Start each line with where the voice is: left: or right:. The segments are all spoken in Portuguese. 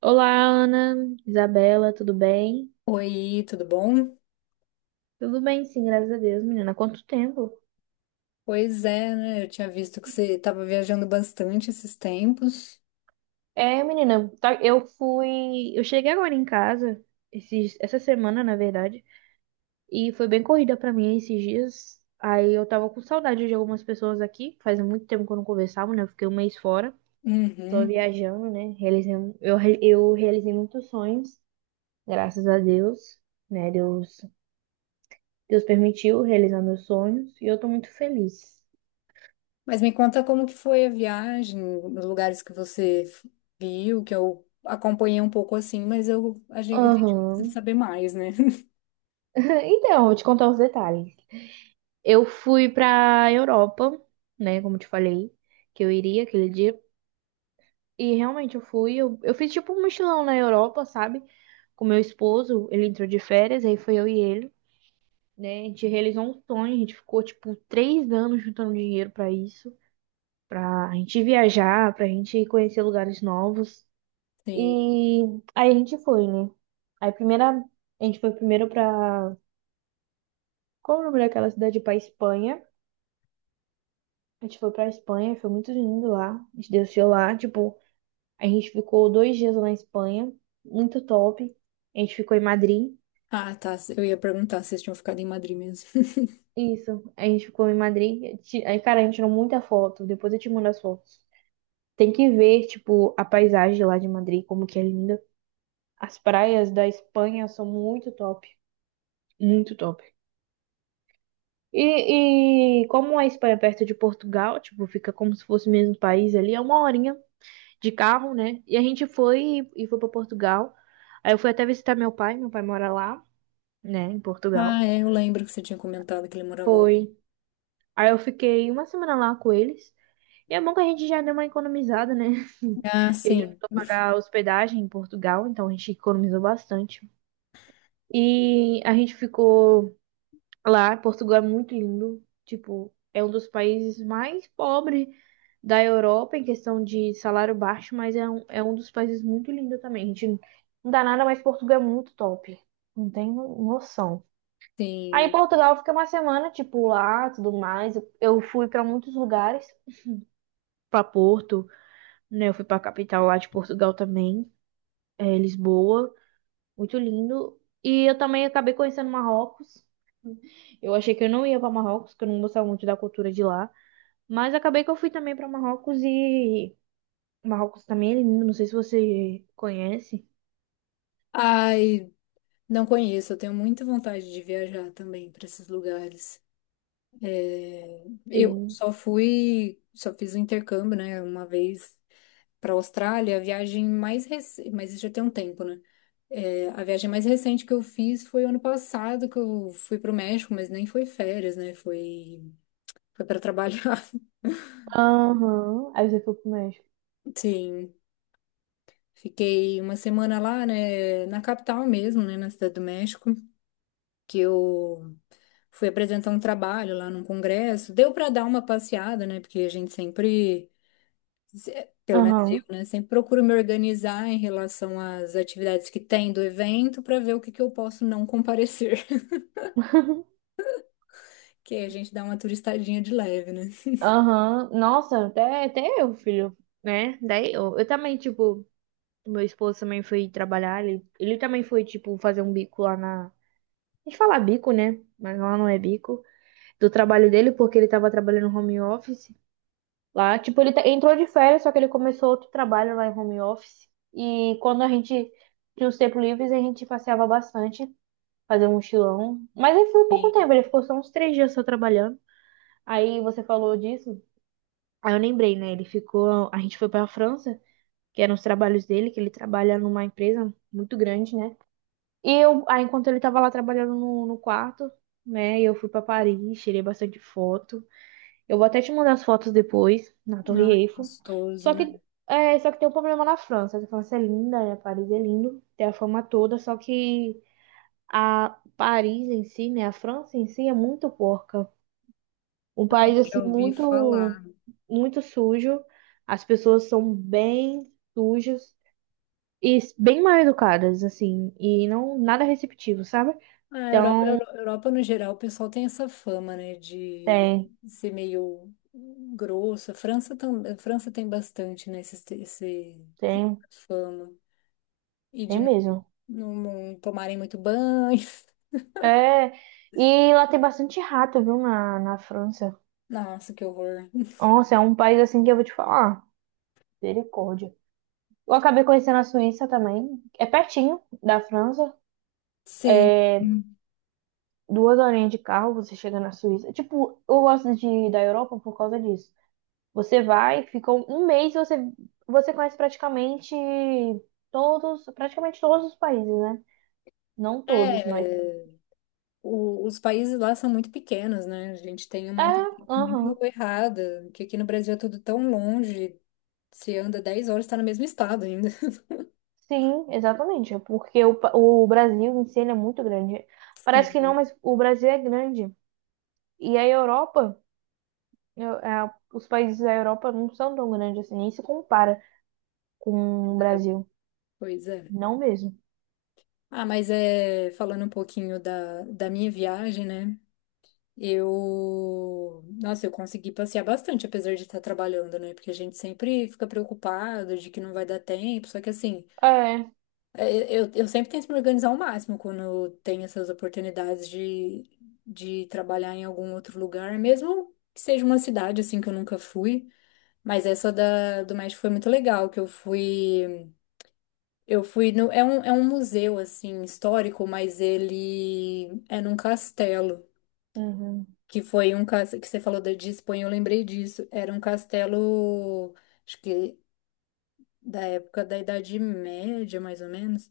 right: Olá, Ana, Isabela, tudo bem?
left: Oi, tudo bom?
right: Tudo bem, sim, graças a Deus, menina. Há quanto tempo?
left: Pois é, né? Eu tinha visto que você estava viajando bastante esses tempos.
right: É, menina, eu fui. Eu cheguei agora em casa, essa semana, na verdade, e foi bem corrida pra mim esses dias. Aí eu tava com saudade de algumas pessoas aqui. Faz muito tempo que eu não conversava, né? Eu fiquei um mês fora, só
left: Uhum.
right: viajando, né? Realizei, um, eu, re- eu realizei muitos sonhos, graças a Deus, né? Deus permitiu realizar meus sonhos e eu tô muito feliz.
left: Mas me conta como que foi a viagem, os lugares que você viu, que eu acompanhei um pouco assim, mas a gente precisa
right: Aham.
left: saber mais, né?
right: Então, vou te contar os detalhes. Eu fui pra Europa, né? Como eu te falei, que eu iria aquele dia. E realmente eu fui. Eu fiz tipo um mochilão na Europa, sabe? Com meu esposo. Ele entrou de férias, aí foi eu e ele, né? A gente realizou um sonho. A gente ficou tipo 3 anos juntando dinheiro pra isso. Pra gente viajar, pra gente conhecer lugares novos.
left: Sim.
right: E aí a gente foi, né? Aí primeira. A gente foi primeiro pra. Qual o nome daquela cidade? Pra Espanha. A gente foi pra Espanha, foi muito lindo lá. A gente desceu lá, tipo, a gente ficou 2 dias lá na Espanha, muito top. A gente ficou em Madrid.
left: Ah, tá. Eu ia perguntar se vocês tinham ficado em Madrid mesmo.
right: Isso, a gente ficou em Madrid. Aí, cara, a gente tirou muita foto. Depois eu te mando as fotos. Tem que ver, tipo, a paisagem lá de Madrid, como que é linda. As praias da Espanha são muito top, muito top. E como a Espanha é perto de Portugal, tipo, fica como se fosse o mesmo país ali, é uma horinha de carro, né? E a gente foi e foi para Portugal. Aí eu fui até visitar meu pai mora lá, né, em Portugal.
left: Ah, é, eu lembro que você tinha comentado que ele morava lá.
right: Foi. Aí eu fiquei uma semana lá com eles. E é bom que a gente já deu uma economizada, né?
left: Ah,
right: Porque a gente não
left: sim,
right: precisou pagar hospedagem em Portugal, então a gente economizou bastante. E a gente ficou lá. Portugal é muito lindo. Tipo, é um dos países mais pobres da Europa em questão de salário baixo, mas é um dos países muito lindo também. A gente não dá nada, mas Portugal é muito top. Não tem noção. Aí em
left: sim.
right: Portugal fica uma semana, tipo, lá, tudo mais. Eu fui para muitos lugares, para Porto, né? Eu fui para a capital lá de Portugal também, é, Lisboa, muito lindo. E eu também acabei conhecendo Marrocos. Eu achei que eu não ia para Marrocos, que eu não gostava muito da cultura de lá. Mas acabei que eu fui também para Marrocos e Marrocos também é lindo, não sei se você conhece.
left: Ai, não conheço. Eu tenho muita vontade de viajar também para esses lugares. É, eu
right: Sim.
left: só fui, só fiz o intercâmbio, né, uma vez para a Austrália, a viagem mais recente, mas isso já tem um tempo, né? É, a viagem mais recente que eu fiz foi ano passado, que eu fui para o México, mas nem foi férias, né? Foi para trabalhar.
right: Aham. Aí você foi pro México.
left: Sim, fiquei uma semana lá, né, na capital mesmo, né, na Cidade do México, que eu fui apresentar um trabalho lá num congresso. Deu para dar uma passeada, né, porque a gente sempre pelo menos eu,
right: Aham.
left: né? Sempre procuro me organizar em relação às atividades que tem do evento para ver o que que eu posso não comparecer. Que aí a gente dá uma turistadinha de leve, né?
right: Aham, nossa, até eu, filho, né? Daí eu também, tipo, meu esposo também foi trabalhar, ele também foi, tipo, fazer um bico lá na. A gente fala bico, né? Mas lá não é bico. Do trabalho dele, porque ele tava trabalhando home office. Lá, tipo, ele entrou de férias, só que ele começou outro trabalho lá em home office. E quando a gente tinha os tempos livres, a gente passeava bastante, fazia um mochilão. Mas ele foi pouco tempo,
left: Sim.
right: ele ficou só uns 3 dias só trabalhando. Aí você falou disso, aí eu lembrei, né? Ele ficou, a gente foi pra França, que eram os trabalhos dele, que ele trabalha numa empresa muito grande, né? E eu, aí enquanto ele tava lá trabalhando no quarto, né? Eu fui pra Paris, tirei bastante foto. Eu vou até te mandar as fotos depois, na Torre
left: Ai,
right: Eiffel.
left: gostoso,
right: Só
left: né?
right: que, só que tem um problema na França. A França é linda, né? Paris é lindo, tem a fama toda, só que a Paris em si, né? A França em si é muito porca. Um
left: Ai,
right: país, assim,
left: já ouvi
right: muito,
left: falar.
right: muito sujo. As pessoas são bem sujas e bem mal educadas, assim, e não nada receptivo, sabe?
left: A Europa,
right: Então,
left: Europa, no geral, o pessoal tem essa fama, né? De
right: tem,
left: ser meio grosso. A França, a França tem bastante, né? Esse
right: tem,
left: fama. E de
right: tem
left: não,
right: mesmo.
left: não não tomarem muito banho.
right: É, e lá tem bastante rato, viu, na França.
left: Nossa, que horror.
right: Nossa, é um país assim que eu vou te falar. Misericórdia. Eu acabei conhecendo a Suíça também. É pertinho da França.
left: Sim.
right: É duas horinhas de carro, você chega na Suíça. Tipo, eu gosto de ir da Europa por causa disso. Você vai, fica um mês, você conhece praticamente todos os países, né? Não todos, mas.
left: É, os países lá são muito pequenos, né? A gente tem
right: É,
left: uma impressão
right: aham.
left: muito errada, que aqui no Brasil é tudo tão longe, se anda 10 horas, está no mesmo estado ainda.
right: Sim, exatamente. É, porque o Brasil em si ele é muito grande. Parece que não,
left: Sim,
right: mas o Brasil é grande. E a Europa. Os países da Europa não são tão grandes assim, nem se compara com o Brasil.
left: pois é.
right: Não mesmo.
left: Ah, mas é, falando um pouquinho da minha viagem, né? Eu, nossa, eu consegui passear bastante, apesar de estar trabalhando, né? Porque a gente sempre fica preocupado de que não vai dar tempo, só que assim.
right: É.
left: É, eu sempre tento me organizar ao máximo quando tenho essas oportunidades de trabalhar em algum outro lugar, mesmo que seja uma cidade assim que eu nunca fui. Mas essa do México foi muito legal, que eu fui. Eu fui no, é um museu assim histórico, mas ele é num castelo,
right: Uhum.
left: que foi um castelo que você falou de Espanha, eu lembrei disso. Era um castelo, acho que da época da Idade Média, mais ou menos.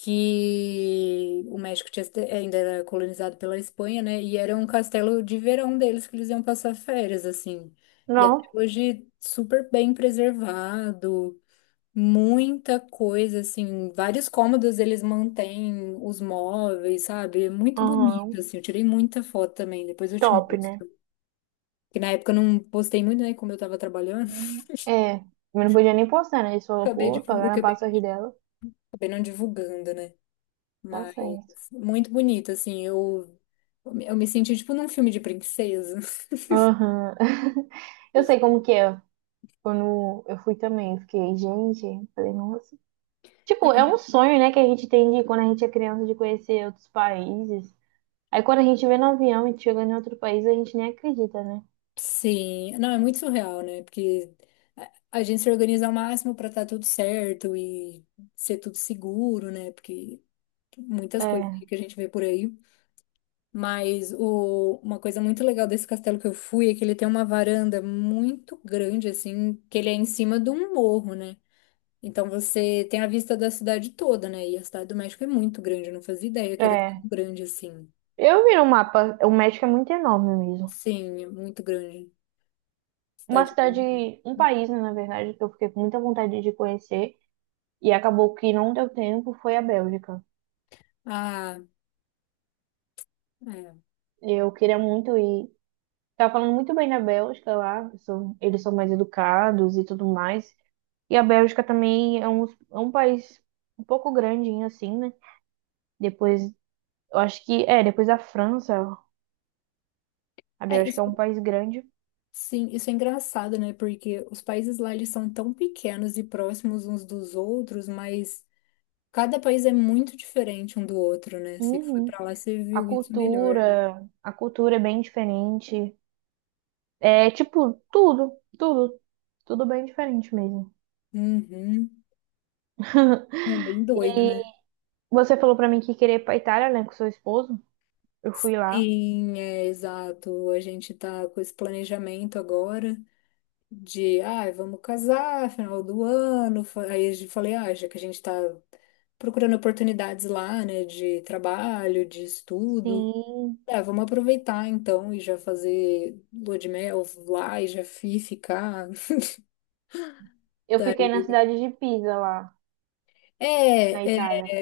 left: Que o México ainda era colonizado pela Espanha, né? E era um castelo de verão deles que eles iam passar férias, assim. E até
right: Não.
left: hoje super bem preservado, muita coisa, assim, vários cômodos eles mantêm os móveis, sabe? É muito bonito,
right: Uhum.
left: assim. Eu tirei muita foto também, depois eu te
right: Top, né?
left: mostro. Que na época eu não postei muito, né? Como eu tava trabalhando,
right: Uhum. É. Eu não podia nem postar, né? Eles falaram,
left: acabei,
right: pô,
left: divu-
right: pagar na
left: acabei,
right: passagem dela.
left: acabei não divulgando, né?
right: Tá
left: Mas
right: certo.
left: muito bonito, assim. Eu me senti tipo num filme de princesa.
right: Aham. Eu sei como que é. Quando eu fui também, eu fiquei, gente, falei, nossa. Tipo, é um sonho, né, que a gente tem de quando a gente é criança de conhecer outros países. Aí quando a gente vê no avião e chega em outro país, a gente nem acredita, né?
left: Sim, não, é muito surreal, né? Porque a a gente se organiza ao máximo para estar tudo certo e ser tudo seguro, né? Porque muitas coisas
right: É.
left: aí que a gente vê por aí. Mas uma coisa muito legal desse castelo que eu fui é que ele tem uma varanda muito grande, assim, que ele é em cima de um morro, né? Então você tem a vista da cidade toda, né? E a cidade do México é muito grande, eu não fazia ideia que era tão
right: É,
left: grande assim.
right: eu vi no mapa, o México é muito enorme mesmo.
left: Sim, é muito grande.
right: Uma
left: Cidade bem
right: cidade,
left: grande.
right: um país, né, na verdade, que eu fiquei com muita vontade de conhecer e acabou que não deu tempo, foi a Bélgica.
left: Ah, é.
right: Eu queria muito ir. Tava falando muito bem da Bélgica lá, eles são mais educados e tudo mais. E a Bélgica também é um país um pouco grandinho assim, né? Depois, eu acho que, depois da França, a
left: É,
right: Bélgica
left: isso,
right: é um país grande.
left: sim, isso é engraçado, né? Porque os países lá eles são tão pequenos e próximos uns dos outros, mas cada país é muito diferente um do outro, né? Você que foi
right: Uhum.
left: pra lá, você
right: A
left: viu isso melhor.
right: cultura, a cultura é bem diferente. É tipo, tudo, tudo, tudo bem diferente mesmo.
left: Uhum. É bem doido,
right: E
left: né?
right: você falou pra mim que queria ir pra Itália, né, com seu esposo? Eu fui lá.
left: Sim, é exato. A gente tá com esse planejamento agora. De, ah, vamos casar, final do ano. Aí eu falei, ah, já que a gente tá procurando oportunidades lá, né, de trabalho, de estudo,
right: Sim,
left: ah, vamos aproveitar então e já fazer lua de mel lá e já ficar.
right: eu fiquei na cidade de Pisa, lá
left: É,
right: na
left: é,
right: Itália,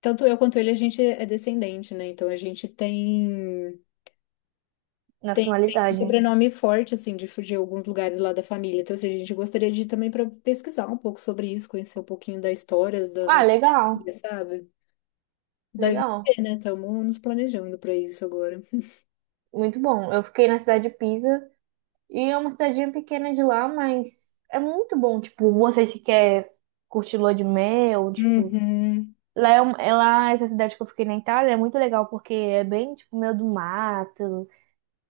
left: tanto eu quanto ele, a gente é descendente, né? Então a gente tem. Tem um
right: nacionalidade.
left: sobrenome forte, assim, de alguns lugares lá da família. Então, assim, a gente gostaria de ir também para pesquisar um pouco sobre isso, conhecer um pouquinho da história das
right: Ah,
left: nossas
right: legal,
left: famílias, sabe? Daí vai
right: legal,
left: ver, né? Estamos nos planejando para isso agora.
right: muito bom. Eu fiquei na cidade de Pisa e é uma cidadinha pequena de lá, mas é muito bom. Tipo, você se quer curtir lua de mel, tipo,
left: Uhum,
right: lá é lá essa cidade que eu fiquei na Itália é muito legal porque é bem tipo meio do mato.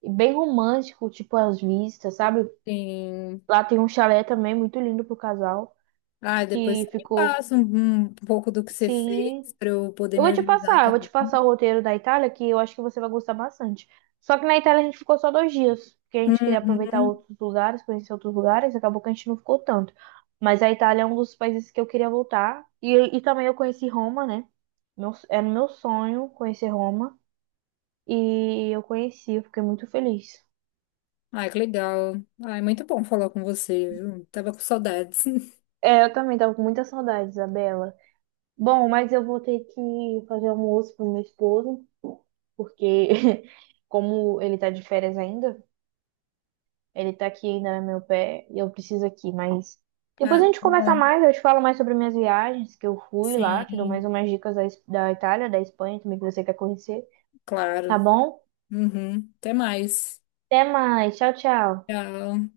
right: E bem romântico, tipo as vistas, sabe?
left: sim.
right: Lá tem um chalé também muito lindo pro casal,
left: Ah, depois você
right: que
left: me
right: ficou.
left: passa um pouco do que você
right: Sim.
left: fez para eu poder
right: Eu
left: me
right: vou te
left: organizar
right: passar, eu vou te
left: também.
right: passar o roteiro da Itália, que eu acho que você vai gostar bastante. Só que na Itália a gente ficou só 2 dias, porque a gente queria aproveitar
left: Uhum.
right: outros lugares, conhecer outros lugares, acabou que a gente não ficou tanto. Mas a Itália é um dos países que eu queria voltar. E também eu conheci Roma, né? Meu, era meu sonho conhecer Roma. E eu conheci, eu fiquei muito feliz.
left: Ai, que legal. Ai, muito bom falar com você, viu? Tava com saudades.
right: É, eu também tava com muita saudade, Isabela. Bom, mas eu vou ter que fazer almoço pro meu esposo, porque como ele tá de férias ainda, ele tá aqui ainda no meu pé e eu preciso aqui, mas depois
left: Ah,
right: a gente
left: tudo
right: conversa
left: bom.
right: mais, eu te falo mais sobre minhas viagens que eu fui lá, te dou mais
left: Sim,
right: umas dicas da, da Itália, da Espanha também que você quer conhecer,
left: claro.
right: tá bom?
left: Uhum. Até mais.
right: Até mais, tchau, tchau.
left: Tchau.